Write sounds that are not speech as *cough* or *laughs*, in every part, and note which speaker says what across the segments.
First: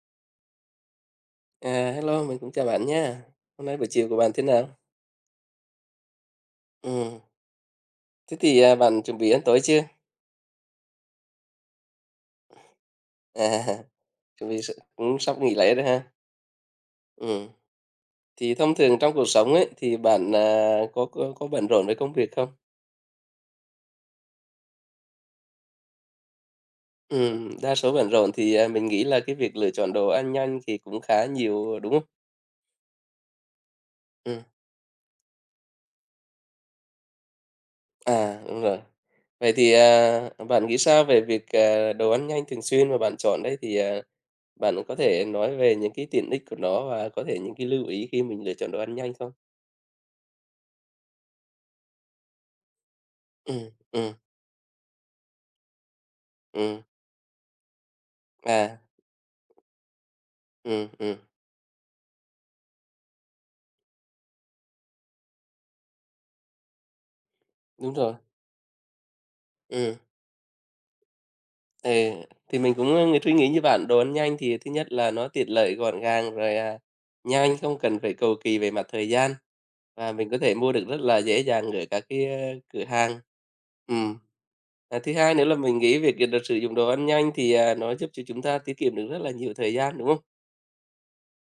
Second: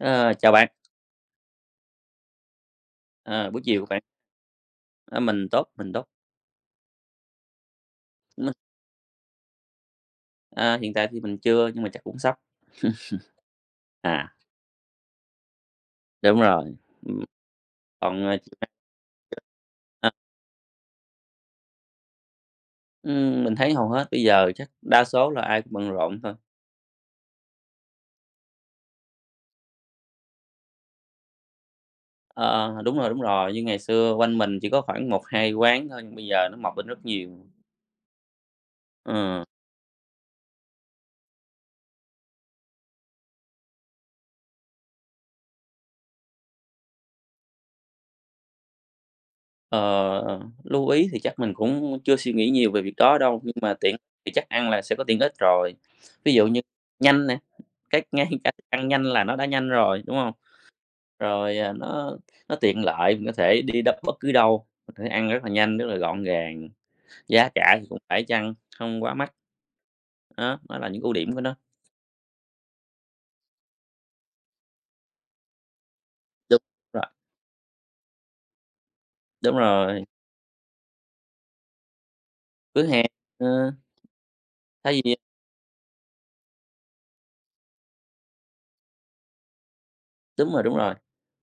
Speaker 1: Ờ, Chào bạn,
Speaker 2: À, hello, mình cũng chào bạn nha.
Speaker 1: ờ, buổi
Speaker 2: Hôm nay
Speaker 1: chiều của
Speaker 2: buổi
Speaker 1: bạn,
Speaker 2: chiều của bạn thế nào?
Speaker 1: mình tốt, mình tốt.
Speaker 2: Ừm, thế
Speaker 1: Mình,
Speaker 2: thì, bạn chuẩn bị ăn tối chưa?
Speaker 1: Hiện tại thì mình chưa nhưng mà chắc cũng sắp. *laughs*
Speaker 2: À, *laughs*
Speaker 1: À,
Speaker 2: chuẩn bị s cũng sắp nghỉ lễ rồi ha?
Speaker 1: Đúng rồi. ừm,
Speaker 2: Ừm,
Speaker 1: còn,
Speaker 2: thì
Speaker 1: ờ,
Speaker 2: thông thường trong cuộc sống ấy, thì
Speaker 1: ờ,
Speaker 2: bạn, có bận rộn với công việc không?
Speaker 1: mình thấy hầu hết bây giờ chắc đa số là ai cũng bận rộn thôi.
Speaker 2: Đa số bận rộn thì, mình nghĩ là cái việc lựa chọn đồ ăn nhanh thì cũng khá nhiều, đúng không?
Speaker 1: Ờ, Đúng rồi, đúng rồi, như ngày xưa quanh
Speaker 2: Ừm,
Speaker 1: mình chỉ có khoảng một 2 quán thôi nhưng bây giờ nó mọc lên rất nhiều.
Speaker 2: đúng rồi.
Speaker 1: Ờ,
Speaker 2: Vậy thì, bạn nghĩ sao về việc, đồ ăn nhanh thường xuyên mà bạn chọn đấy? Thì, bạn có thể nói về những cái tiện ích của nó và có thể những cái lưu ý khi mình lựa chọn đồ ăn nhanh không?
Speaker 1: ờ, Lưu ý thì chắc mình cũng chưa suy nghĩ nhiều về việc đó đâu, nhưng
Speaker 2: Ừm,
Speaker 1: mà tiện
Speaker 2: ừm,
Speaker 1: thì chắc ăn là sẽ có tiện ích rồi. Ví dụ như
Speaker 2: ừm,
Speaker 1: nhanh nè, cái ngay cả thức
Speaker 2: à,
Speaker 1: ăn nhanh là nó đã nhanh rồi, đúng không?
Speaker 2: ừm, ừm,
Speaker 1: Rồi, nó tiện lợi, mình có thể đi đâu bất cứ đâu, mình có thể ăn rất là nhanh, rất là gọn gàng, giá cả thì
Speaker 2: đúng
Speaker 1: cũng
Speaker 2: rồi,
Speaker 1: phải chăng, không quá mắc.
Speaker 2: ừm.
Speaker 1: Đó là những ưu điểm của nó.
Speaker 2: Thì thì mình cũng, suy nghĩ như bạn, đồ ăn nhanh thì thứ nhất là nó tiện lợi, gọn gàng, rồi,
Speaker 1: Đúng rồi,
Speaker 2: nhanh, không cần phải cầu kỳ về mặt thời gian,
Speaker 1: đúng rồi,
Speaker 2: và mình có thể mua được rất là dễ dàng ở các cái,
Speaker 1: vỉa
Speaker 2: cửa
Speaker 1: hè,
Speaker 2: hàng.
Speaker 1: ờ,
Speaker 2: Ừm,
Speaker 1: thay
Speaker 2: thứ
Speaker 1: vì
Speaker 2: hai nữa là mình nghĩ việc được sử dụng đồ ăn nhanh thì, nó giúp cho chúng ta tiết kiệm được rất là nhiều thời gian, đúng không?
Speaker 1: đúng rồi,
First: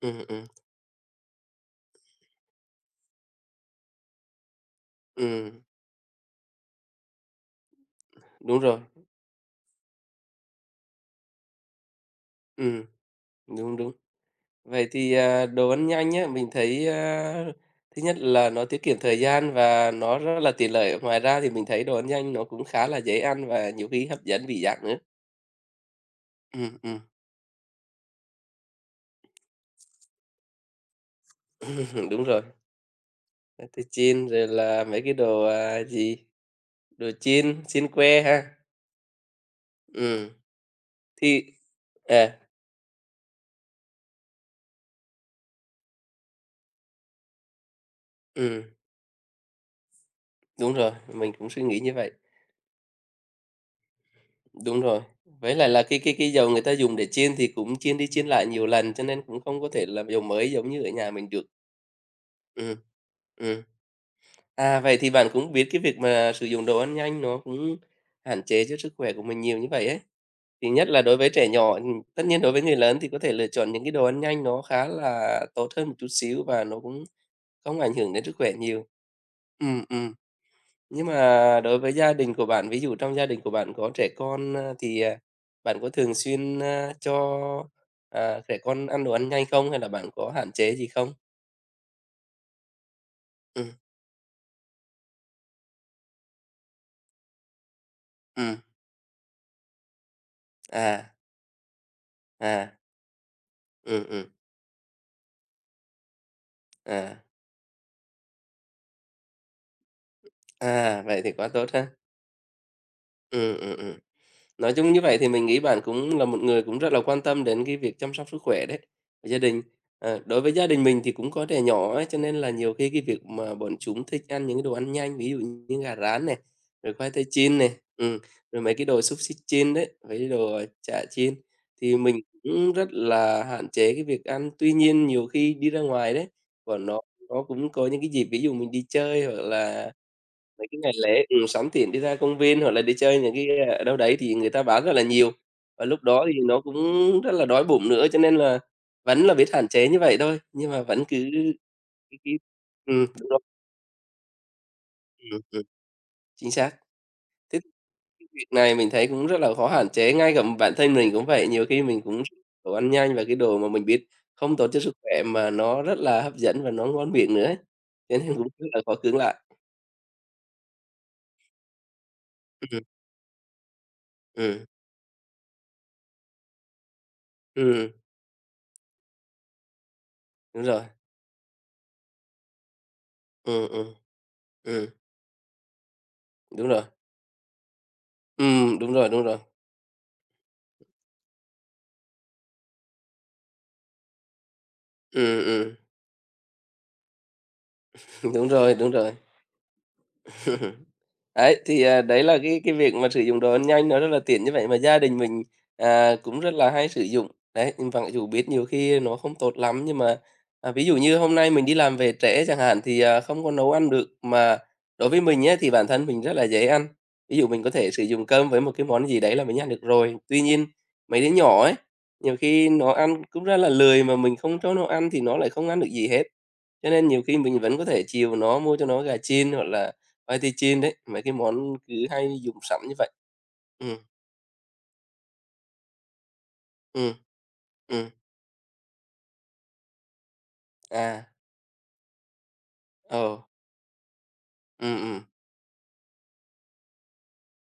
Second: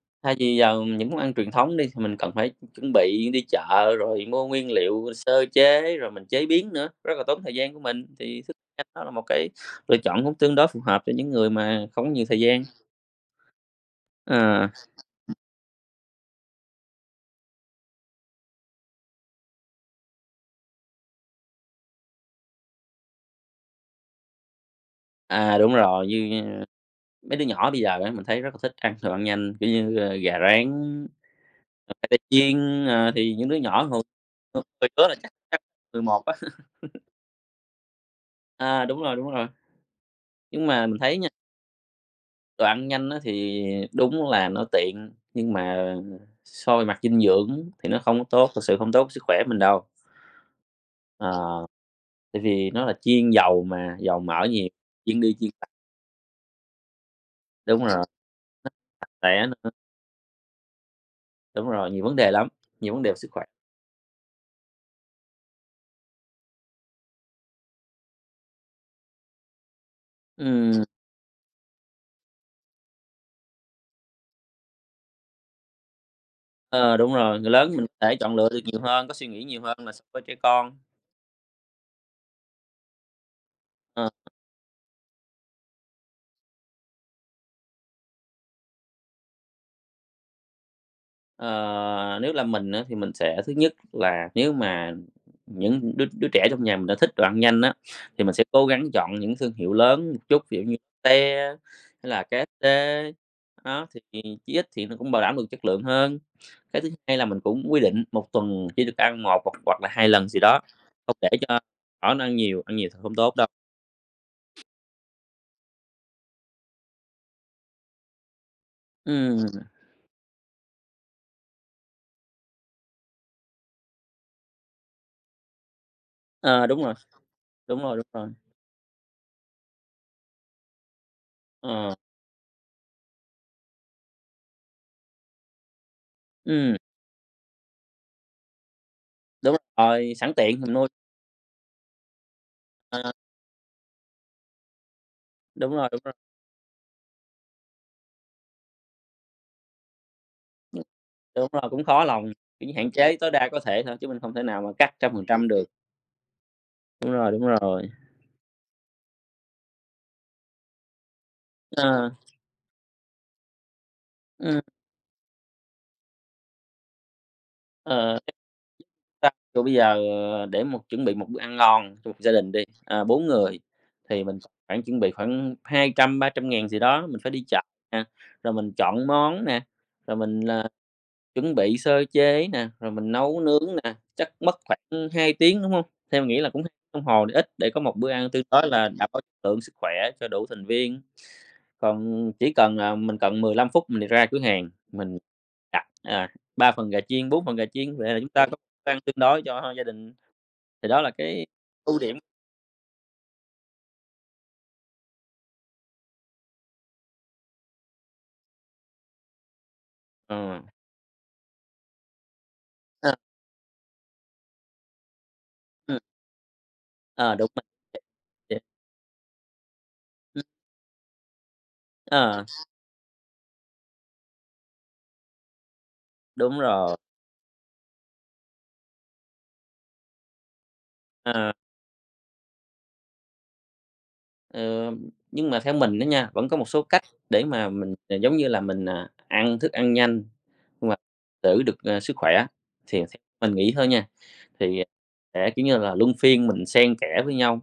Speaker 2: Ừm,
Speaker 1: thay
Speaker 2: ừm,
Speaker 1: vì giờ những món ăn truyền thống đi thì mình cần phải chuẩn bị đi chợ rồi mua nguyên liệu sơ
Speaker 2: ừm,
Speaker 1: chế, rồi mình chế biến nữa, rất là tốn thời gian của mình, thì thức
Speaker 2: đúng rồi,
Speaker 1: ăn đó là một cái lựa chọn cũng tương đối phù hợp cho những người mà không có nhiều thời gian.
Speaker 2: ừm. Đúng, đúng.
Speaker 1: Ờ,
Speaker 2: Vậy thì, đồ ăn nhanh á, mình thấy, thứ nhất là nó tiết kiệm thời gian và nó rất là tiện lợi. Ngoài ra thì mình thấy đồ ăn nhanh nó cũng khá là dễ ăn và nhiều khi hấp dẫn vị giác nữa.
Speaker 1: Đúng rồi. Như
Speaker 2: Ừm, ừm,
Speaker 1: mấy đứa nhỏ bây giờ á, mình thấy rất là thích ăn đồ ăn nhanh, kiểu như, gà rán, ờ, khoai
Speaker 2: *laughs*
Speaker 1: tây
Speaker 2: đúng rồi.
Speaker 1: chiên, thì những đứa nhỏ
Speaker 2: Thì
Speaker 1: hồi
Speaker 2: chiên rồi
Speaker 1: hồi
Speaker 2: là mấy
Speaker 1: đó
Speaker 2: cái
Speaker 1: là chắc
Speaker 2: đồ, gì,
Speaker 1: 11 á. *laughs*
Speaker 2: đồ chiên, chiên que ha.
Speaker 1: Đúng rồi, đúng rồi.
Speaker 2: Ừm,
Speaker 1: Nhưng mà mình thấy nha,
Speaker 2: thì à,
Speaker 1: đồ ăn nhanh á thì đúng là nó tiện, nhưng mà so về mặt dinh dưỡng thì nó không có tốt, thật
Speaker 2: ừm,
Speaker 1: sự không tốt với sức khỏe mình đâu.
Speaker 2: đúng rồi, mình cũng suy
Speaker 1: Ờ,
Speaker 2: nghĩ như vậy.
Speaker 1: Tại vì nó là chiên dầu mà, dầu mỡ nhiều,
Speaker 2: Đúng rồi,
Speaker 1: chiên đi chiên
Speaker 2: với
Speaker 1: lại.
Speaker 2: lại là cái dầu người ta dùng để chiên thì cũng
Speaker 1: Đúng rồi,
Speaker 2: chiên đi chiên lại nhiều
Speaker 1: nó
Speaker 2: lần, cho
Speaker 1: sạch
Speaker 2: nên cũng
Speaker 1: sẽ
Speaker 2: không
Speaker 1: nữa,
Speaker 2: có thể là dầu mới giống như ở nhà mình được.
Speaker 1: đúng rồi, nhiều vấn đề lắm,
Speaker 2: Ừ,
Speaker 1: nhiều vấn đề về sức khỏe.
Speaker 2: ừ. À, vậy thì bạn cũng biết cái việc mà sử dụng đồ ăn nhanh nó cũng hạn chế cho sức khỏe của mình nhiều như vậy ấy. Thì
Speaker 1: Ừm.
Speaker 2: nhất là đối với trẻ nhỏ, tất nhiên đối với người lớn thì có thể lựa chọn những cái đồ ăn nhanh nó khá là tốt hơn một chút xíu và nó
Speaker 1: Ờ,
Speaker 2: cũng
Speaker 1: Đúng rồi, người lớn
Speaker 2: không
Speaker 1: mình
Speaker 2: ảnh
Speaker 1: có
Speaker 2: hưởng
Speaker 1: thể
Speaker 2: đến
Speaker 1: chọn
Speaker 2: sức
Speaker 1: lựa
Speaker 2: khỏe
Speaker 1: được nhiều
Speaker 2: nhiều.
Speaker 1: hơn, có suy nghĩ nhiều
Speaker 2: Ừ,
Speaker 1: hơn là
Speaker 2: ừ.
Speaker 1: so với trẻ con.
Speaker 2: Nhưng mà đối với gia đình của bạn, ví dụ trong gia đình của bạn có trẻ
Speaker 1: Ờ,
Speaker 2: con, thì, bạn có thường xuyên, cho, trẻ con ăn đồ ăn nhanh không? Hay là bạn có hạn chế gì không?
Speaker 1: ờ, Nếu là mình á, thì mình sẽ thứ
Speaker 2: Ừ,
Speaker 1: nhất là nếu mà những đứa đứa trẻ trong nhà mình đã thích đồ ăn nhanh á, thì mình sẽ
Speaker 2: ừ.
Speaker 1: cố gắng chọn những thương hiệu lớn một chút, ví dụ như
Speaker 2: À,
Speaker 1: Lotte hay là
Speaker 2: à.
Speaker 1: KFC, đó, thì
Speaker 2: Ừ, ừ.
Speaker 1: chí ít thì nó cũng bảo đảm được chất lượng hơn. Cái thứ
Speaker 2: À,
Speaker 1: hai là mình cũng quy định một tuần chỉ được ăn một hoặc hoặc là 2 lần gì đó,
Speaker 2: à,
Speaker 1: không
Speaker 2: vậy
Speaker 1: để
Speaker 2: thì quá
Speaker 1: cho
Speaker 2: tốt ha.
Speaker 1: nhỏ nó ăn nhiều thì không tốt đâu.
Speaker 2: Ừ, ừ, ừ. Nói chung như vậy thì mình nghĩ bạn cũng là một người cũng rất là quan tâm đến cái việc chăm sóc sức khỏe đấy, của gia
Speaker 1: Ừm.
Speaker 2: đình. Ờ, đối với gia đình mình thì cũng có trẻ nhỏ ấy, cho nên là nhiều khi cái việc mà bọn chúng thích ăn những cái đồ ăn nhanh, ví dụ như gà rán này,
Speaker 1: Ờ, Đúng rồi,
Speaker 2: rồi khoai tây chiên này,
Speaker 1: đúng rồi, đúng
Speaker 2: ừm,
Speaker 1: rồi,
Speaker 2: rồi mấy cái đồ xúc xích chiên đấy, với cái đồ chả chiên,
Speaker 1: ờ.
Speaker 2: thì mình cũng rất là hạn chế cái việc ăn. Tuy nhiên nhiều khi đi ra ngoài đấy,
Speaker 1: Ừm,
Speaker 2: bọn nó cũng có những cái dịp, ví dụ mình đi chơi hoặc
Speaker 1: Đúng
Speaker 2: là
Speaker 1: rồi, sẵn tiện
Speaker 2: mấy
Speaker 1: mình
Speaker 2: cái
Speaker 1: nuôi.
Speaker 2: ngày lễ, sắm tiền đi ra công viên hoặc là đi
Speaker 1: ờ,
Speaker 2: chơi những cái, ở đâu đấy thì người ta bán rất là nhiều,
Speaker 1: Đúng
Speaker 2: và
Speaker 1: rồi, đúng
Speaker 2: lúc
Speaker 1: rồi,
Speaker 2: đó thì nó cũng rất là đói bụng nữa, cho nên là vẫn là biết hạn chế như vậy thôi, nhưng mà vẫn cứ
Speaker 1: đúng rồi, cũng khó lòng,
Speaker 2: cái
Speaker 1: kiểu như, hạn chế
Speaker 2: đúng
Speaker 1: tối
Speaker 2: rồi,
Speaker 1: đa có thể thôi chứ mình không thể nào mà cắt trăm phần
Speaker 2: ừm,
Speaker 1: trăm được.
Speaker 2: ừm, chính xác.
Speaker 1: Đúng rồi, đúng
Speaker 2: Thế thì
Speaker 1: rồi.
Speaker 2: cái việc này mình thấy cũng rất là khó hạn chế, ngay cả bản thân mình cũng vậy, nhiều khi mình
Speaker 1: Ờ,
Speaker 2: cũng đồ ăn nhanh và cái đồ mà mình biết không
Speaker 1: ừm,
Speaker 2: tốt cho sức khỏe mà nó rất là hấp dẫn và nó ngon miệng nữa ấy, cho
Speaker 1: ờ,
Speaker 2: nên
Speaker 1: Chắc
Speaker 2: cũng rất là khó cưỡng
Speaker 1: ta
Speaker 2: lại.
Speaker 1: kiểu, bây giờ để một chuẩn bị một bữa ăn ngon cho một gia đình đi,
Speaker 2: Ừm,
Speaker 1: 4 người thì mình
Speaker 2: ừm,
Speaker 1: khoảng chuẩn bị khoảng hai trăm ba trăm ngàn gì đó, mình phải đi chợ
Speaker 2: ừm,
Speaker 1: nè, rồi mình chọn món nè, rồi mình
Speaker 2: đúng
Speaker 1: là
Speaker 2: rồi,
Speaker 1: Chuẩn bị sơ chế nè, rồi mình nấu
Speaker 2: ừm,
Speaker 1: nướng nè,
Speaker 2: ừm,
Speaker 1: chắc mất
Speaker 2: ừm,
Speaker 1: khoảng 2 tiếng, đúng hông? Theo mình nghĩ là cũng
Speaker 2: đúng
Speaker 1: 2
Speaker 2: rồi.
Speaker 1: đồng hồ để ít để có một bữa ăn tương
Speaker 2: Ừ,
Speaker 1: đối là
Speaker 2: đúng
Speaker 1: đảm
Speaker 2: rồi,
Speaker 1: bảo
Speaker 2: đúng rồi.
Speaker 1: chất lượng, sức khỏe cho đủ thành viên. Còn chỉ cần, mình cần 15 phút mình ra cửa hàng, mình
Speaker 2: Ừ, ừ.
Speaker 1: đặt, 3 phần gà chiên, 4 phần gà chiên về là chúng
Speaker 2: *laughs*
Speaker 1: ta
Speaker 2: Đúng
Speaker 1: có
Speaker 2: rồi,
Speaker 1: bữa
Speaker 2: đúng
Speaker 1: ăn
Speaker 2: rồi.
Speaker 1: tương đối cho gia đình,
Speaker 2: *laughs*
Speaker 1: thì đó là cái
Speaker 2: Đấy, thì,
Speaker 1: ưu điểm.
Speaker 2: đấy là cái việc mà sử dụng đồ ăn nhanh nó rất là tiện như vậy mà gia đình mình, cũng rất là hay sử dụng. Đấy, nhưng mặc dù biết nhiều khi nó không tốt lắm nhưng mà,
Speaker 1: Ờ,
Speaker 2: ví dụ như hôm nay mình đi làm về trễ chẳng hạn thì,
Speaker 1: ờ,
Speaker 2: không có nấu ăn được, mà đối với mình nhé thì bản
Speaker 1: ừm,
Speaker 2: thân mình rất là dễ ăn.
Speaker 1: ờ,
Speaker 2: Ví dụ
Speaker 1: Đúng *unintelligible*
Speaker 2: mình
Speaker 1: mình.
Speaker 2: có thể sử dụng cơm với một cái món gì đấy là mình ăn được rồi. Tuy nhiên, mấy đứa nhỏ ấy, nhiều
Speaker 1: ờ,
Speaker 2: khi nó ăn cũng rất là lười mà mình không cho nó ăn thì nó lại không ăn được gì hết.
Speaker 1: Đúng
Speaker 2: Cho
Speaker 1: rồi,
Speaker 2: nên nhiều khi mình vẫn có thể chiều nó, mua cho nó gà chiên hoặc là khoai tây chiên đấy, mấy cái
Speaker 1: ờ.
Speaker 2: món cứ hay dùng sẵn như vậy. Ừ,
Speaker 1: Ờ, nhưng mà theo mình đó nha, vẫn có một số cách
Speaker 2: ừ,
Speaker 1: để mà mình,
Speaker 2: ừ,
Speaker 1: giống như là, mình, ăn thức ăn nhanh nhưng mà
Speaker 2: à,
Speaker 1: giữ được, sức khỏe thì theo
Speaker 2: ờ,
Speaker 1: mình nghĩ thôi nha, thì
Speaker 2: ừ, ừ,
Speaker 1: sẽ, kiểu như là, luân phiên mình xen kẽ với nhau.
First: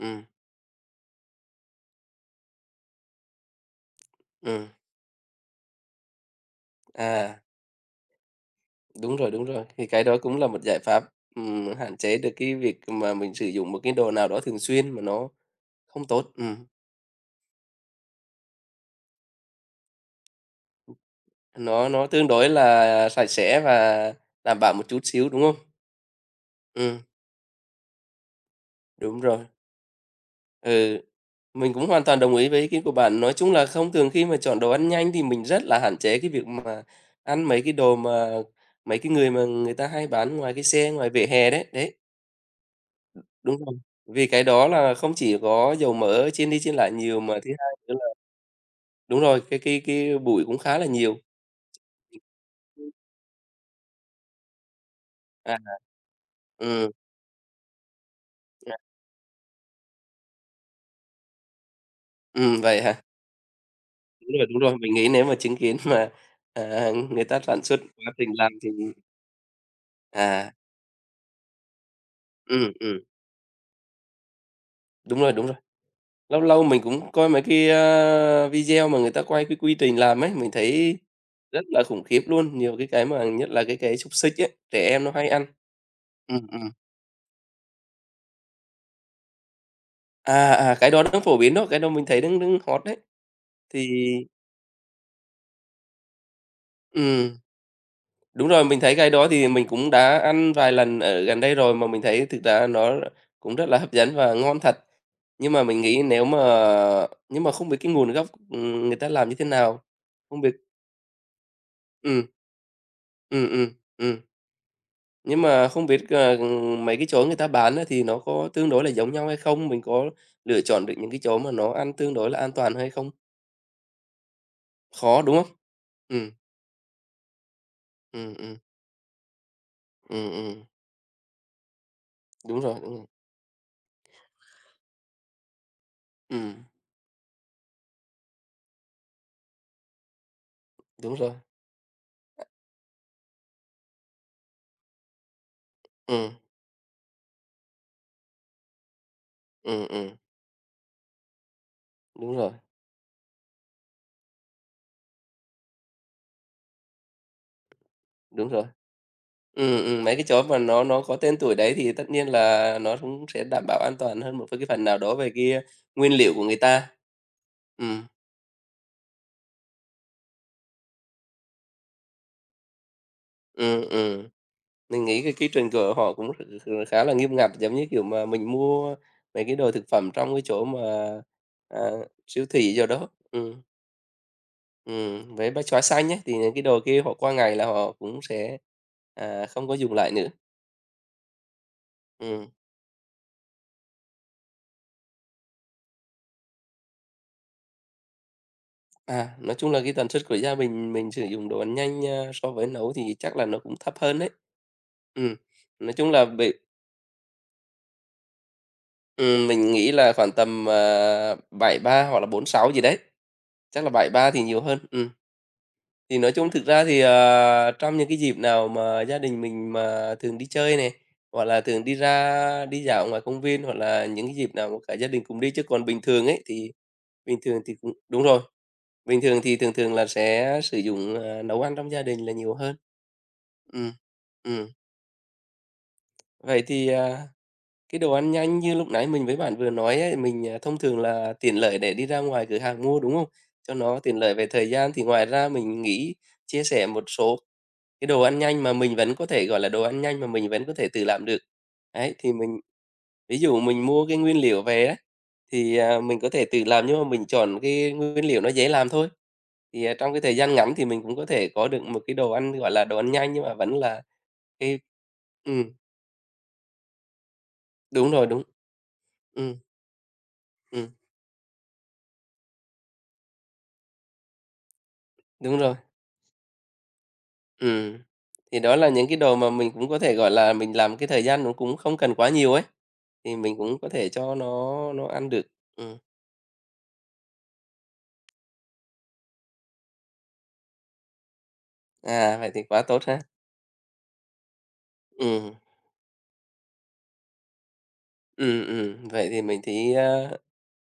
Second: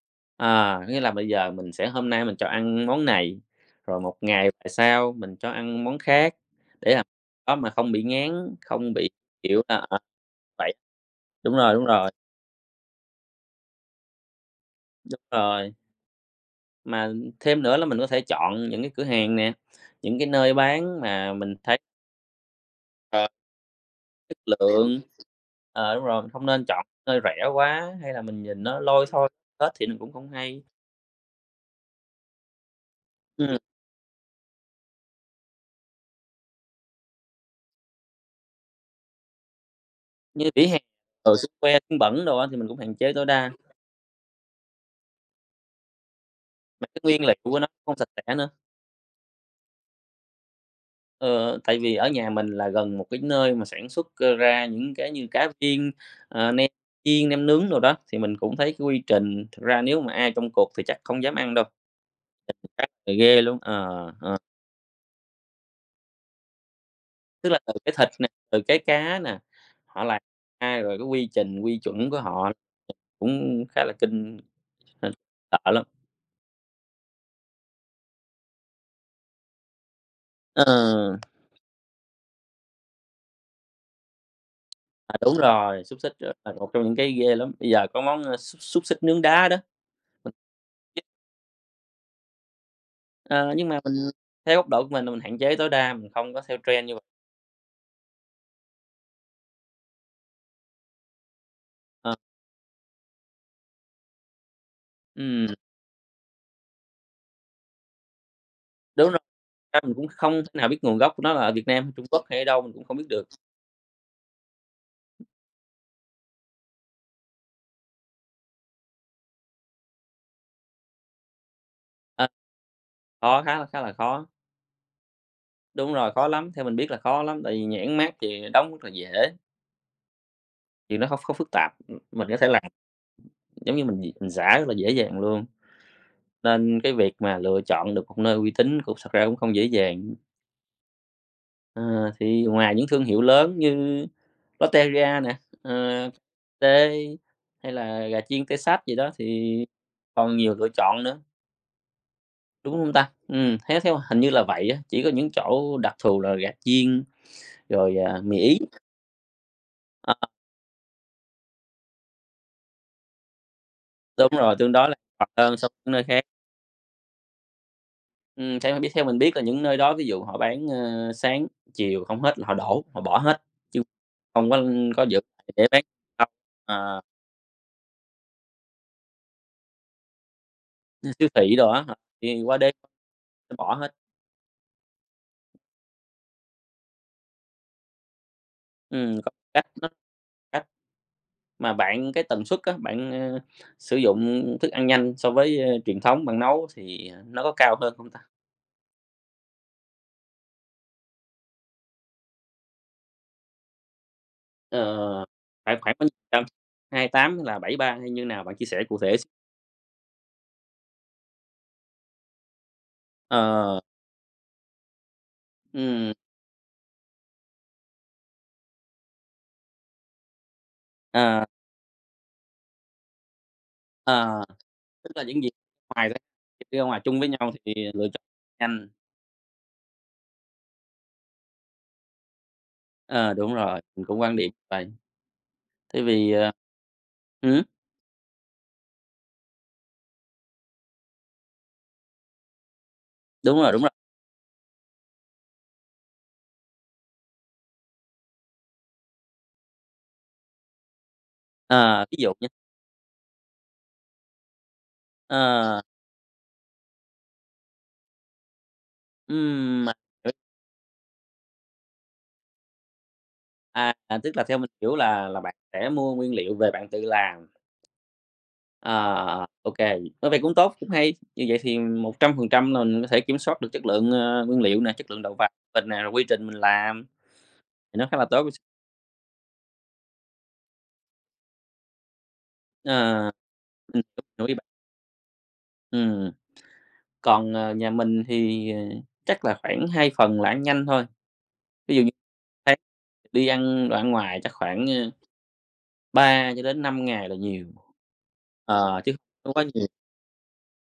Speaker 2: ừ,
Speaker 1: Nghĩa là bây giờ mình sẽ hôm nay mình cho ăn món này, rồi một ngày
Speaker 2: ừ,
Speaker 1: tại sau mình cho ăn món khác để làm
Speaker 2: à,
Speaker 1: đó mà không bị ngán, không bị,
Speaker 2: đúng
Speaker 1: kiểu
Speaker 2: rồi,
Speaker 1: là,
Speaker 2: thì cái đó cũng là một
Speaker 1: vậy.
Speaker 2: giải pháp,
Speaker 1: Đúng rồi, đúng
Speaker 2: hạn
Speaker 1: rồi,
Speaker 2: chế được cái việc mà mình sử dụng một cái đồ nào đó thường xuyên mà
Speaker 1: đúng
Speaker 2: nó
Speaker 1: rồi.
Speaker 2: không tốt,
Speaker 1: Mà thêm nữa là mình có thể chọn những cái cửa hàng nè, những cái nơi bán mà mình thấy,
Speaker 2: nó tương đối là
Speaker 1: ờ,
Speaker 2: sạch sẽ và
Speaker 1: chất
Speaker 2: đảm bảo một
Speaker 1: lượng.
Speaker 2: chút xíu, đúng không?
Speaker 1: Đúng rồi, mình không nên chọn
Speaker 2: Ừ,
Speaker 1: nơi rẻ quá, hay là mình nhìn nó lôi
Speaker 2: đúng
Speaker 1: thôi,
Speaker 2: rồi,
Speaker 1: hết thì nó cũng không hay.
Speaker 2: ừ. Mình cũng hoàn toàn đồng ý với ý kiến của bạn. Nói chung
Speaker 1: Ừm,
Speaker 2: là thông thường khi mà chọn đồ ăn nhanh thì mình rất là hạn chế cái việc mà ăn mấy cái đồ mà mấy cái người mà người ta hay bán
Speaker 1: như
Speaker 2: ngoài cái
Speaker 1: vỉa hè,
Speaker 2: xe, ngoài vỉa
Speaker 1: ừ,
Speaker 2: hè
Speaker 1: xung
Speaker 2: đấy,
Speaker 1: que,
Speaker 2: đấy,
Speaker 1: sân bẩn đồ á thì mình cũng hạn chế tối đa,
Speaker 2: đúng rồi. Vì cái đó là không chỉ có dầu mỡ chiên đi chiên
Speaker 1: mà
Speaker 2: lại
Speaker 1: cái nguyên
Speaker 2: nhiều
Speaker 1: liệu
Speaker 2: mà thứ
Speaker 1: của nó
Speaker 2: hai nữa
Speaker 1: không
Speaker 2: là
Speaker 1: sạch sẽ nữa.
Speaker 2: đúng rồi, cái bụi cũng khá là nhiều.
Speaker 1: Ờ, Tại vì ở nhà mình là gần một cái nơi mà sản xuất, ra những cái như cá
Speaker 2: À.
Speaker 1: viên, nem
Speaker 2: Ừm,
Speaker 1: chiên, nem nướng đồ đó, thì mình cũng thấy
Speaker 2: à,
Speaker 1: cái quy trình, thực ra nếu mà ai trong cuộc thì chắc không dám ăn đâu,
Speaker 2: vậy
Speaker 1: chắc
Speaker 2: hả?
Speaker 1: là ghê luôn.
Speaker 2: Đúng rồi, mình nghĩ nếu mà chứng kiến mà, người ta
Speaker 1: Tức là
Speaker 2: sản
Speaker 1: từ
Speaker 2: xuất
Speaker 1: cái thịt
Speaker 2: quá
Speaker 1: nè,
Speaker 2: trình làm
Speaker 1: từ
Speaker 2: thì
Speaker 1: cái cá nè, họ làm
Speaker 2: à,
Speaker 1: ra rồi cái quy trình, quy chuẩn của họ
Speaker 2: ừm, ừm,
Speaker 1: cũng khá là kinh, ờ,
Speaker 2: đúng rồi, đúng.
Speaker 1: sợ lắm.
Speaker 2: Lâu lâu mình cũng coi mấy cái, video mà người ta quay cái quy trình làm ấy, mình
Speaker 1: Ờ,
Speaker 2: thấy rất là khủng khiếp luôn, nhiều cái mà nhất là cái xúc xích ấy, trẻ em nó hay
Speaker 1: Đúng
Speaker 2: ăn.
Speaker 1: rồi, xúc xích là
Speaker 2: Ừm, ừm.
Speaker 1: một trong những cái ghê lắm. Bây giờ có món, xúc xúc xích nướng đá đó, mình
Speaker 2: À, à, cái đó đang phổ biến đó, cái đó mình thấy đang đang hot đấy.
Speaker 1: ờ, nhưng mà
Speaker 2: Thì
Speaker 1: mình theo góc độ của mình là mình hạn chế tối đa, mình không có theo trend như vậy.
Speaker 2: ừm, đúng rồi, mình thấy cái đó thì mình cũng đã ăn vài lần ở gần đây rồi mà mình
Speaker 1: Ờ,
Speaker 2: thấy thực ra nó cũng rất là hấp dẫn và ngon thật. Nhưng
Speaker 1: ừm,
Speaker 2: mà mình nghĩ nếu mà nhưng mà không biết cái nguồn gốc, người
Speaker 1: Đúng
Speaker 2: ta
Speaker 1: rồi,
Speaker 2: làm như thế
Speaker 1: ra
Speaker 2: nào,
Speaker 1: mình cũng không
Speaker 2: không
Speaker 1: thể
Speaker 2: biết
Speaker 1: nào biết nguồn gốc của nó là ở Việt Nam hay Trung Quốc
Speaker 2: ừm,
Speaker 1: hay ở đâu mình cũng không biết được.
Speaker 2: ừm, ừm, ừm. Nhưng mà không biết, mấy cái chỗ người ta bán á thì nó có tương đối là giống nhau hay không? Mình có lựa chọn được những cái chỗ mà nó ăn tương
Speaker 1: Ờ,
Speaker 2: đối là an toàn hay không?
Speaker 1: Khó, khá là khó.
Speaker 2: Khó, đúng không?
Speaker 1: Đúng rồi, khó
Speaker 2: Ừ,
Speaker 1: lắm, theo mình biết là khó lắm, tại vì nhãn mác
Speaker 2: ừ,
Speaker 1: thì
Speaker 2: ừ,
Speaker 1: đóng rất là dễ.
Speaker 2: ừ,
Speaker 1: Chuyện nó không không phức tạp, mình có thể
Speaker 2: đúng
Speaker 1: làm,
Speaker 2: rồi, đúng rồi,
Speaker 1: giống như mình xả rất là dễ dàng luôn,
Speaker 2: ừm,
Speaker 1: nên cái việc mà lựa chọn được một nơi uy tín cũng thật ra cũng không dễ dàng.
Speaker 2: đúng rồi,
Speaker 1: Ờ, thì ngoài những thương hiệu lớn như Lotteria nè, ờ,
Speaker 2: ừ,
Speaker 1: T hay là gà chiên Tê Sách gì đó thì
Speaker 2: ừ,
Speaker 1: còn nhiều lựa chọn nữa,
Speaker 2: đúng rồi,
Speaker 1: đúng không ta? Theo theo hình như là vậy á, chỉ có những chỗ đặc thù là gà chiên rồi, mì
Speaker 2: đúng
Speaker 1: Ý.
Speaker 2: rồi. Ừ, ừ,
Speaker 1: ờ,
Speaker 2: mấy cái chỗ mà nó có tên tuổi đấy thì tất nhiên là nó cũng sẽ đảm bảo an toàn
Speaker 1: Đúng
Speaker 2: hơn một
Speaker 1: rồi,
Speaker 2: cái
Speaker 1: tương
Speaker 2: phần
Speaker 1: đối là
Speaker 2: nào đó
Speaker 1: ngọt
Speaker 2: về cái
Speaker 1: hơn so với những nơi
Speaker 2: nguyên
Speaker 1: khác.
Speaker 2: liệu của người ta. Ừ,
Speaker 1: Theo mình biết là những nơi đó ví dụ họ bán, sáng, chiều không hết là họ đổ, họ bỏ hết, chứ
Speaker 2: ừ, ừ.
Speaker 1: không có
Speaker 2: Mình
Speaker 1: giữ
Speaker 2: nghĩ cái
Speaker 1: lại
Speaker 2: quy
Speaker 1: để
Speaker 2: trình
Speaker 1: bán
Speaker 2: của họ
Speaker 1: sau.
Speaker 2: cũng
Speaker 1: Ờ,
Speaker 2: khá là nghiêm ngặt, giống như kiểu mà mình mua mấy cái đồ thực phẩm trong cái chỗ mà,
Speaker 1: *laughs* Siêu thị đồ
Speaker 2: à,
Speaker 1: á, họ đi
Speaker 2: siêu
Speaker 1: qua đêm
Speaker 2: thị rồi đó.
Speaker 1: sẽ bỏ hết.
Speaker 2: Với bách hóa xanh ấy, thì những cái đồ kia họ qua ngày là họ cũng sẽ,
Speaker 1: Có cách
Speaker 2: không có
Speaker 1: nó
Speaker 2: dùng lại nữa.
Speaker 1: cách mà bạn cái tần
Speaker 2: Ừm,
Speaker 1: suất á, bạn, sử dụng thức ăn nhanh so với, truyền thống bạn nấu thì nó có cao hơn không ta?
Speaker 2: nói chung là cái tần suất của gia đình mình sử dụng đồ ăn nhanh, so với nấu thì chắc là nó cũng thấp hơn đấy.
Speaker 1: Ờ,
Speaker 2: Ừm,
Speaker 1: khoảng
Speaker 2: nói
Speaker 1: khoảng bao nhiêu
Speaker 2: chung là
Speaker 1: phần trăm?
Speaker 2: bị
Speaker 1: 28 hay là 73 hay như nào? Bạn chia sẻ cụ thể x.
Speaker 2: mình nghĩ là khoảng tầm, 73 hoặc là 46 gì đấy,
Speaker 1: Ờ,
Speaker 2: chắc là 73 thì nhiều hơn.
Speaker 1: ừm,
Speaker 2: Thì nói chung thực ra thì, trong những cái dịp nào mà gia đình mình mà thường đi chơi này,
Speaker 1: ờ,
Speaker 2: hoặc là thường đi ra đi dạo ngoài công viên, hoặc là những cái
Speaker 1: ờ.
Speaker 2: dịp nào mà cả gia
Speaker 1: Tức là
Speaker 2: đình cùng
Speaker 1: những gì
Speaker 2: đi, chứ còn bình
Speaker 1: ngoài ra
Speaker 2: thường ấy thì
Speaker 1: đi ra ngoài chung với
Speaker 2: bình
Speaker 1: nhau
Speaker 2: thường
Speaker 1: thì
Speaker 2: thì cũng
Speaker 1: lựa chọn
Speaker 2: đúng rồi,
Speaker 1: nhanh.
Speaker 2: bình thường thì thường thường là sẽ sử dụng, nấu ăn trong gia đình là nhiều hơn.
Speaker 1: Ờ, Đúng rồi,
Speaker 2: Ừm,
Speaker 1: mình cũng quan điểm
Speaker 2: ừm.
Speaker 1: vậy. Thay vì, ờ
Speaker 2: Vậy thì,
Speaker 1: ừm,
Speaker 2: cái đồ ăn nhanh như lúc nãy mình với bạn vừa nói ấy, mình, thông thường là tiện lợi để đi ra ngoài cửa hàng mua, đúng không?
Speaker 1: Đúng rồi,
Speaker 2: Cho
Speaker 1: đúng rồi.
Speaker 2: nó tiện lợi về thời gian, thì ngoài ra mình nghĩ chia sẻ một số cái đồ ăn nhanh mà mình vẫn có thể, gọi là, đồ ăn nhanh mà mình vẫn có thể tự làm được.
Speaker 1: Ờ,
Speaker 2: Ấy,
Speaker 1: Ví dụ
Speaker 2: thì
Speaker 1: nhé.
Speaker 2: mình ví dụ mình mua cái nguyên liệu về á, thì,
Speaker 1: Ờ,
Speaker 2: mình có thể tự làm nhưng mà mình chọn cái nguyên liệu nó dễ làm thôi. Thì,
Speaker 1: mà
Speaker 2: trong cái
Speaker 1: hiểu-
Speaker 2: thời gian ngắn thì mình cũng có thể có được một cái đồ ăn, gọi là, đồ ăn nhanh nhưng mà vẫn
Speaker 1: à,
Speaker 2: là
Speaker 1: à, Tức là theo mình
Speaker 2: cái
Speaker 1: hiểu là bạn
Speaker 2: ừm,
Speaker 1: sẽ mua nguyên liệu về bạn tự làm.
Speaker 2: đúng rồi, đúng.
Speaker 1: Ờ,
Speaker 2: Ừm,
Speaker 1: OK vậy cũng tốt, cũng
Speaker 2: ừm,
Speaker 1: hay. Như vậy thì 100% là mình có thể kiểm soát được chất lượng, nguyên liệu nè, chất lượng đầu vào
Speaker 2: đúng rồi.
Speaker 1: của mình nè, rồi quy trình mình làm thì
Speaker 2: Ừm.
Speaker 1: nó khá là tốt.
Speaker 2: Thì đó là những cái đồ mà mình cũng có thể, gọi là, mình làm cái thời gian nó cũng không cần quá nhiều ấy,
Speaker 1: Ờ,
Speaker 2: thì mình cũng có thể
Speaker 1: Đúng,
Speaker 2: cho
Speaker 1: hiểu ý bạn.
Speaker 2: nó ăn được. Ừm.
Speaker 1: Ừm. Còn, nhà mình thì, chắc là khoảng 2 phần là ăn nhanh thôi, ví dụ như
Speaker 2: À, vậy thì
Speaker 1: tháng
Speaker 2: quá tốt ha.
Speaker 1: đi ăn đoạn ngoài chắc khoảng,
Speaker 2: Ừm.
Speaker 1: 3 cho đến 5 ngày là nhiều.
Speaker 2: Ừ,
Speaker 1: Ờ, Chứ
Speaker 2: vậy thì
Speaker 1: không
Speaker 2: mình
Speaker 1: quá nhiều.
Speaker 2: thấy,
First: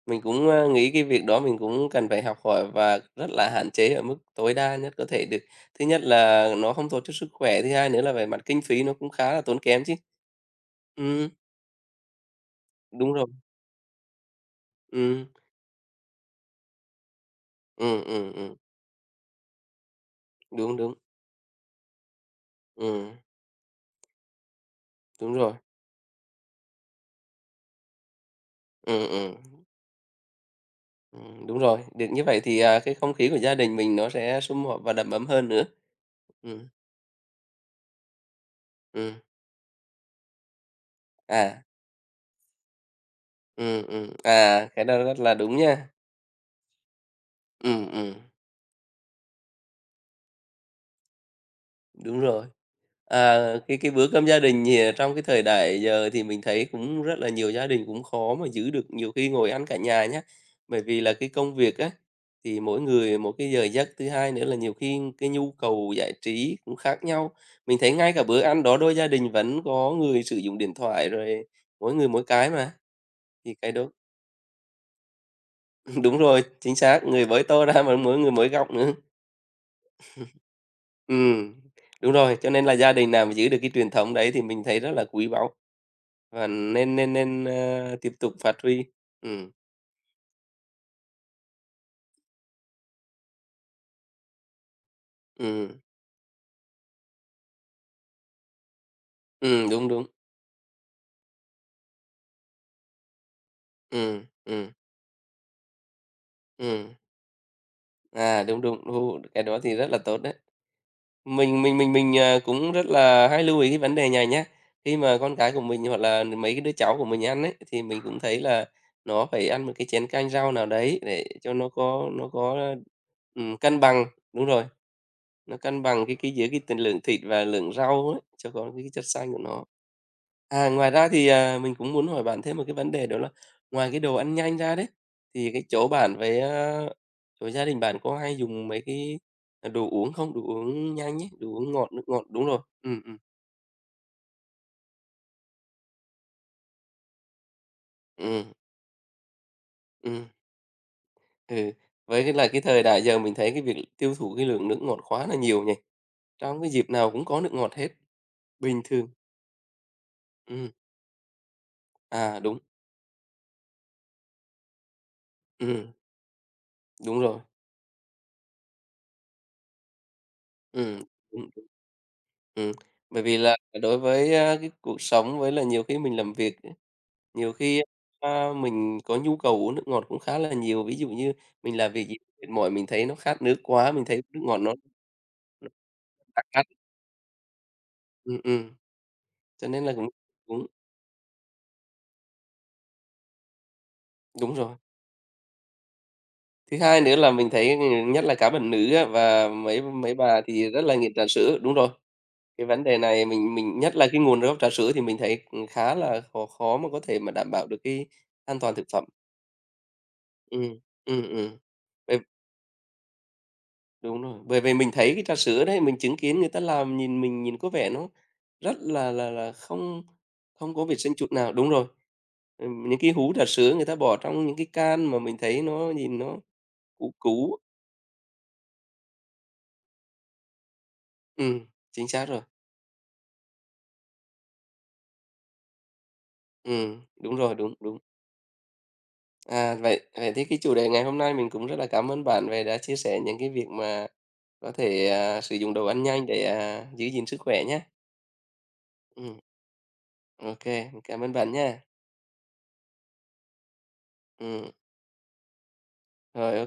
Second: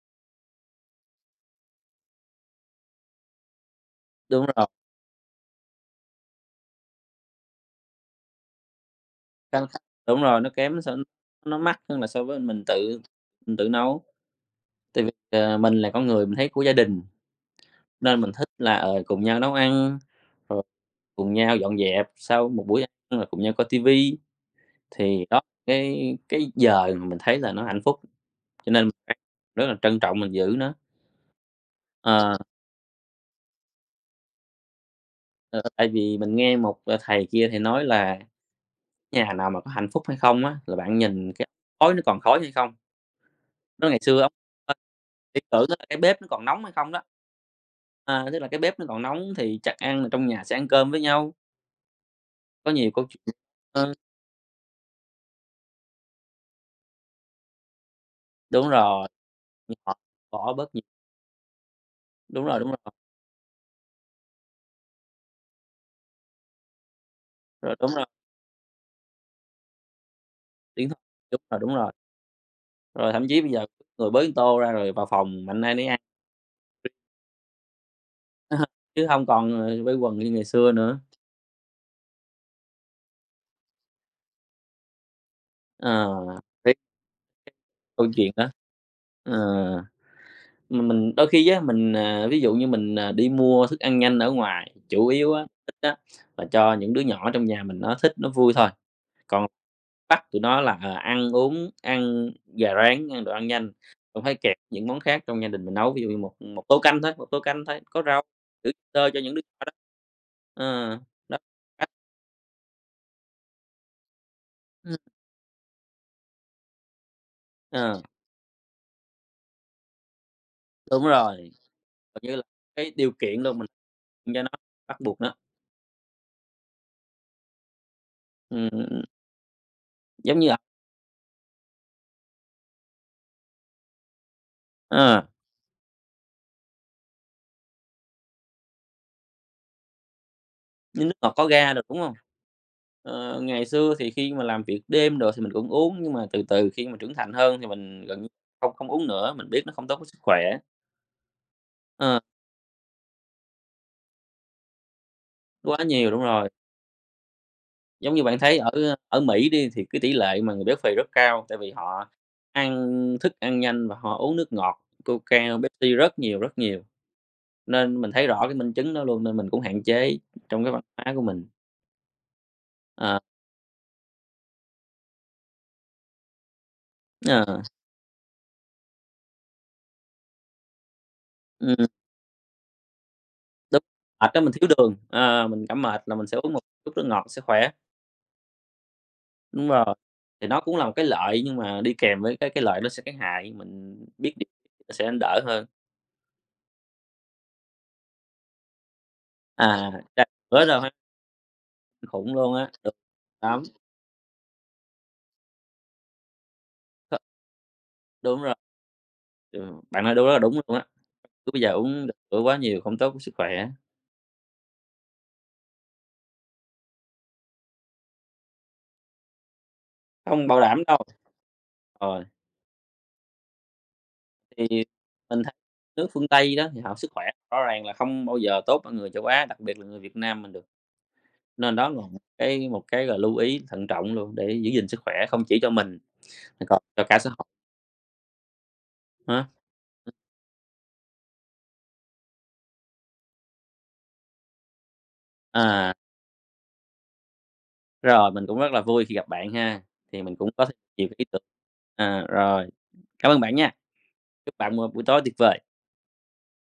Speaker 2: mình cũng, nghĩ cái việc đó mình cũng cần phải học hỏi và rất là hạn chế ở mức
Speaker 1: Đúng
Speaker 2: tối
Speaker 1: rồi,
Speaker 2: đa nhất có thể được. Thứ nhất là nó không tốt cho sức khỏe, thứ hai nữa là về mặt kinh phí nó cũng khá là tốn
Speaker 1: căng thẳng.
Speaker 2: kém chứ.
Speaker 1: Đúng rồi,
Speaker 2: Ừ,
Speaker 1: nó mắc hơn là so với mình tự
Speaker 2: đúng rồi,
Speaker 1: mình tự nấu. Tại vì,
Speaker 2: Ừ,
Speaker 1: mình là con người mình thấy của gia đình,
Speaker 2: ừ,
Speaker 1: nên mình
Speaker 2: ừm,
Speaker 1: thích
Speaker 2: ừm,
Speaker 1: là, cùng nhau nấu ăn, rồi
Speaker 2: đúng, đúng,
Speaker 1: cùng nhau dọn dẹp sau một buổi
Speaker 2: Ừ,
Speaker 1: ăn rồi cùng nhau coi tivi. Thì
Speaker 2: đúng
Speaker 1: đó,
Speaker 2: rồi,
Speaker 1: cái giờ mà mình thấy là nó hạnh phúc, cho nên
Speaker 2: Ừ,
Speaker 1: mình
Speaker 2: ừ,
Speaker 1: rất là trân trọng mình giữ nó.
Speaker 2: đúng rồi. Được như
Speaker 1: Ờ,
Speaker 2: vậy thì, cái không khí của gia đình mình nó sẽ sum họp và đầm ấm hơn
Speaker 1: ờ,
Speaker 2: nữa.
Speaker 1: Tại vì mình nghe
Speaker 2: Ừ,
Speaker 1: một, thầy kia thì nói là
Speaker 2: ừ.
Speaker 1: "Nhà nào mà có hạnh phúc hay không á, là bạn nhìn cái
Speaker 2: à,
Speaker 1: khói nó còn khói hay không?" Nói ngày xưa ông ờ,
Speaker 2: cái đó rất là
Speaker 1: viễn
Speaker 2: đúng
Speaker 1: tưởng là
Speaker 2: nha.
Speaker 1: cái bếp nó còn nóng hay không đó,
Speaker 2: Ừ, ừm,
Speaker 1: tức là cái bếp nó còn nóng thì chắc ăn là trong nhà sẽ ăn cơm với nhau,
Speaker 2: đúng rồi.
Speaker 1: có nhiều câu chuyện.
Speaker 2: Cái
Speaker 1: ờ,
Speaker 2: bữa cơm gia đình thì, trong cái thời đại giờ thì mình thấy cũng rất là nhiều gia đình cũng khó mà
Speaker 1: Đúng
Speaker 2: giữ được
Speaker 1: rồi,
Speaker 2: nhiều khi ngồi ăn cả
Speaker 1: họ
Speaker 2: nhà nhé.
Speaker 1: bỏ bớt
Speaker 2: Bởi
Speaker 1: nhiều.
Speaker 2: vì là cái công việc á,
Speaker 1: Đúng
Speaker 2: thì mỗi người một cái giờ giấc, thứ hai nữa là nhiều khi cái nhu cầu giải trí cũng khác nhau.
Speaker 1: rồi,
Speaker 2: Mình
Speaker 1: đúng
Speaker 2: thấy
Speaker 1: rồi,
Speaker 2: ngay cả bữa ăn đó đôi gia đình vẫn có người sử dụng điện
Speaker 1: tiếng thôi,
Speaker 2: thoại
Speaker 1: đúng
Speaker 2: rồi
Speaker 1: rồi, đúng rồi.
Speaker 2: mỗi người mỗi cái mà.
Speaker 1: Rồi thậm chí bây
Speaker 2: Thì
Speaker 1: giờ
Speaker 2: cái đó
Speaker 1: người bới tô ra rồi vào phòng mạnh ai nấy ăn,
Speaker 2: *laughs* đúng rồi, chính xác, người bới tô ra mà mỗi người mỗi góc
Speaker 1: *laughs*
Speaker 2: nữa.
Speaker 1: chứ không còn, quây quần như ngày xưa nữa.
Speaker 2: Ừ đúng rồi, cho nên là gia đình nào mà giữ được cái truyền thống đấy thì mình thấy rất là quý báu
Speaker 1: Ờ,
Speaker 2: và
Speaker 1: Thấy
Speaker 2: nên nên nên,
Speaker 1: câu
Speaker 2: tiếp
Speaker 1: chuyện
Speaker 2: tục
Speaker 1: đó.
Speaker 2: phát huy.
Speaker 1: Ờ,
Speaker 2: Ừ
Speaker 1: mà mình đôi khi á, mình, ví dụ như mình, đi mua thức ăn nhanh ở ngoài, chủ yếu á, thích
Speaker 2: ừ
Speaker 1: á là cho những đứa nhỏ trong nhà mình nó thích, nó vui thôi, còn
Speaker 2: ừ đúng, đúng,
Speaker 1: bắt tụi nó là, ăn uống, ăn gà rán, ăn đồ ăn nhanh,
Speaker 2: ừ
Speaker 1: không phải kẹp
Speaker 2: ừ
Speaker 1: những món khác trong gia đình mình nấu, ví dụ như một một tô
Speaker 2: ừ
Speaker 1: canh thôi, một tô canh thôi, có rau,
Speaker 2: đúng,
Speaker 1: thử
Speaker 2: đúng,
Speaker 1: sơ cho
Speaker 2: đúng,
Speaker 1: những đứa
Speaker 2: cái đó
Speaker 1: nhỏ đó.
Speaker 2: thì rất là tốt đấy.
Speaker 1: Ờ, Đó.
Speaker 2: Mình, cũng rất là hay lưu ý cái vấn đề này nhé. Khi mà con cái của mình hoặc là mấy cái đứa cháu của mình ăn ấy, thì
Speaker 1: Ờ,
Speaker 2: mình cũng thấy là nó phải ăn một cái chén canh rau nào đấy
Speaker 1: Đúng
Speaker 2: để
Speaker 1: rồi,
Speaker 2: cho nó có
Speaker 1: coi
Speaker 2: nó
Speaker 1: như là
Speaker 2: có,
Speaker 1: cái điều kiện luôn mình
Speaker 2: cân bằng.
Speaker 1: cho
Speaker 2: Đúng
Speaker 1: nó
Speaker 2: rồi.
Speaker 1: bắt buộc đó.
Speaker 2: Nó cân bằng cái giữa cái tình lượng thịt và lượng rau ấy, cho có cái
Speaker 1: Ừm,
Speaker 2: chất xanh của nó.
Speaker 1: giống như là,
Speaker 2: À, ngoài ra thì, mình cũng muốn hỏi bạn thêm một cái vấn đề đó là ngoài cái đồ ăn nhanh ra đấy,
Speaker 1: ờ,
Speaker 2: thì cái chỗ bạn với, chỗ gia đình bạn có hay dùng mấy cái, đồ uống không? Đồ uống
Speaker 1: như nước
Speaker 2: nhanh ấy,
Speaker 1: ngọt có
Speaker 2: đồ
Speaker 1: ga
Speaker 2: uống
Speaker 1: đồ,
Speaker 2: ngọt,
Speaker 1: đúng
Speaker 2: nước
Speaker 1: không?
Speaker 2: ngọt đúng rồi. Ừ,
Speaker 1: Ngày xưa thì khi mà làm việc đêm rồi thì mình cũng uống, nhưng mà từ từ khi mà trưởng thành hơn thì mình gần như
Speaker 2: ừm,
Speaker 1: không không uống nữa, mình biết nó không tốt với sức
Speaker 2: ừm,
Speaker 1: khỏe.
Speaker 2: ừ.
Speaker 1: Ờ,
Speaker 2: Với cái là cái thời đại giờ mình thấy cái việc tiêu thụ cái lượng nước ngọt quá là nhiều nhỉ?
Speaker 1: Quá nhiều. Đúng rồi,
Speaker 2: Trong cái dịp nào cũng có nước ngọt hết,
Speaker 1: giống như bạn thấy ở
Speaker 2: bình thường.
Speaker 1: ở Mỹ đi thì cái tỷ lệ mà người
Speaker 2: Ừ,
Speaker 1: béo phì rất cao, tại vì họ
Speaker 2: đúng,
Speaker 1: ăn thức ăn nhanh và họ uống nước ngọt, Coca, Pepsi
Speaker 2: ừm,
Speaker 1: rất nhiều, rất nhiều.
Speaker 2: đúng rồi,
Speaker 1: Nên mình thấy rõ cái minh chứng đó luôn nên mình cũng hạn chế trong cái văn
Speaker 2: ừm,
Speaker 1: hóa của mình.
Speaker 2: Ừm,
Speaker 1: Ờ,
Speaker 2: bởi vì là đối với, cái cuộc sống với là nhiều khi mình làm việc, nhiều
Speaker 1: ờ,
Speaker 2: khi, mình có nhu cầu uống nước ngọt cũng khá là nhiều. Ví dụ như mình
Speaker 1: ừm,
Speaker 2: làm việc gì mệt mỏi, mình thấy nó khát nước
Speaker 1: Đúng,
Speaker 2: quá, mình thấy
Speaker 1: mệt á
Speaker 2: nước
Speaker 1: mình
Speaker 2: ngọt
Speaker 1: thiếu
Speaker 2: nó
Speaker 1: đường, mình
Speaker 2: nó
Speaker 1: cảm mệt là mình sẽ
Speaker 2: khát
Speaker 1: uống một
Speaker 2: khát.
Speaker 1: chút nước ngọt sẽ khỏe.
Speaker 2: Ừm, ừm,
Speaker 1: Đúng
Speaker 2: cho
Speaker 1: rồi,
Speaker 2: nên là cũng
Speaker 1: thì nó
Speaker 2: đúng,
Speaker 1: cũng là một cái lợi nhưng mà đi kèm với cái lợi nó sẽ cái hại, mình biết điều
Speaker 2: đúng rồi.
Speaker 1: sẽ đỡ hơn.
Speaker 2: Thứ hai nữa là mình thấy, nhất là các bạn nữ á và mấy mấy
Speaker 1: Trà
Speaker 2: bà
Speaker 1: sữa
Speaker 2: thì
Speaker 1: đồ
Speaker 2: rất
Speaker 1: ha,
Speaker 2: là nghiện trà sữa. Đúng rồi,
Speaker 1: khủng luôn
Speaker 2: cái
Speaker 1: á,
Speaker 2: vấn
Speaker 1: đúng
Speaker 2: đề này mình
Speaker 1: lắm.
Speaker 2: mình nhất là cái nguồn gốc trà sữa thì mình thấy, khá là khó khó mà có thể
Speaker 1: kh
Speaker 2: mà đảm bảo được cái
Speaker 1: Đúng rồi,
Speaker 2: an toàn thực phẩm.
Speaker 1: ừ, bạn nói đúng rất là đúng
Speaker 2: ừ
Speaker 1: luôn á,
Speaker 2: ừ
Speaker 1: cứ
Speaker 2: ừm.
Speaker 1: bây giờ uống trà sữa quá nhiều không tốt với sức khỏe,
Speaker 2: Đúng rồi, bởi vì mình thấy cái trà sữa đấy, mình chứng kiến người ta làm nhìn mình nhìn có vẻ nó rất là không
Speaker 1: không bảo
Speaker 2: không
Speaker 1: đảm
Speaker 2: có vệ
Speaker 1: đâu.
Speaker 2: sinh chút nào. Đúng rồi,
Speaker 1: Ờ.
Speaker 2: những cái hũ trà sữa người ta bỏ trong những
Speaker 1: Thì
Speaker 2: cái can mà mình
Speaker 1: mình thấy
Speaker 2: thấy nó
Speaker 1: nước
Speaker 2: nhìn
Speaker 1: phương
Speaker 2: nó
Speaker 1: Tây đó thì họ sức
Speaker 2: cũ
Speaker 1: khỏe
Speaker 2: cũ.
Speaker 1: rõ ràng là không bao giờ tốt bằng người châu Á, đặc biệt là người Việt Nam mình được.
Speaker 2: Ừ,
Speaker 1: Nên đó là
Speaker 2: chính
Speaker 1: một
Speaker 2: xác rồi.
Speaker 1: cái một cái, là, lưu ý thận trọng luôn để giữ gìn sức khỏe không chỉ cho mình mà còn
Speaker 2: Ừ,
Speaker 1: cho cả xã
Speaker 2: đúng
Speaker 1: hội
Speaker 2: rồi, đúng, đúng.
Speaker 1: ha.
Speaker 2: À, vậy vậy thì cái chủ đề ngày hôm nay mình cũng rất là cảm ơn bạn về đã chia sẻ những cái việc mà có thể, sử dụng đồ
Speaker 1: À,
Speaker 2: ăn nhanh để, giữ gìn sức khỏe nhé.
Speaker 1: Rồi mình cũng rất là vui khi gặp
Speaker 2: Ừ,
Speaker 1: bạn ha, thì mình cũng có
Speaker 2: ok.
Speaker 1: thêm nhiều cái
Speaker 2: Cảm
Speaker 1: ý
Speaker 2: ơn
Speaker 1: tưởng.
Speaker 2: bạn nha.
Speaker 1: Rồi, cảm ơn bạn nha, chúc
Speaker 2: Ừ,
Speaker 1: bạn một buổi tối tuyệt vời.
Speaker 2: rồi.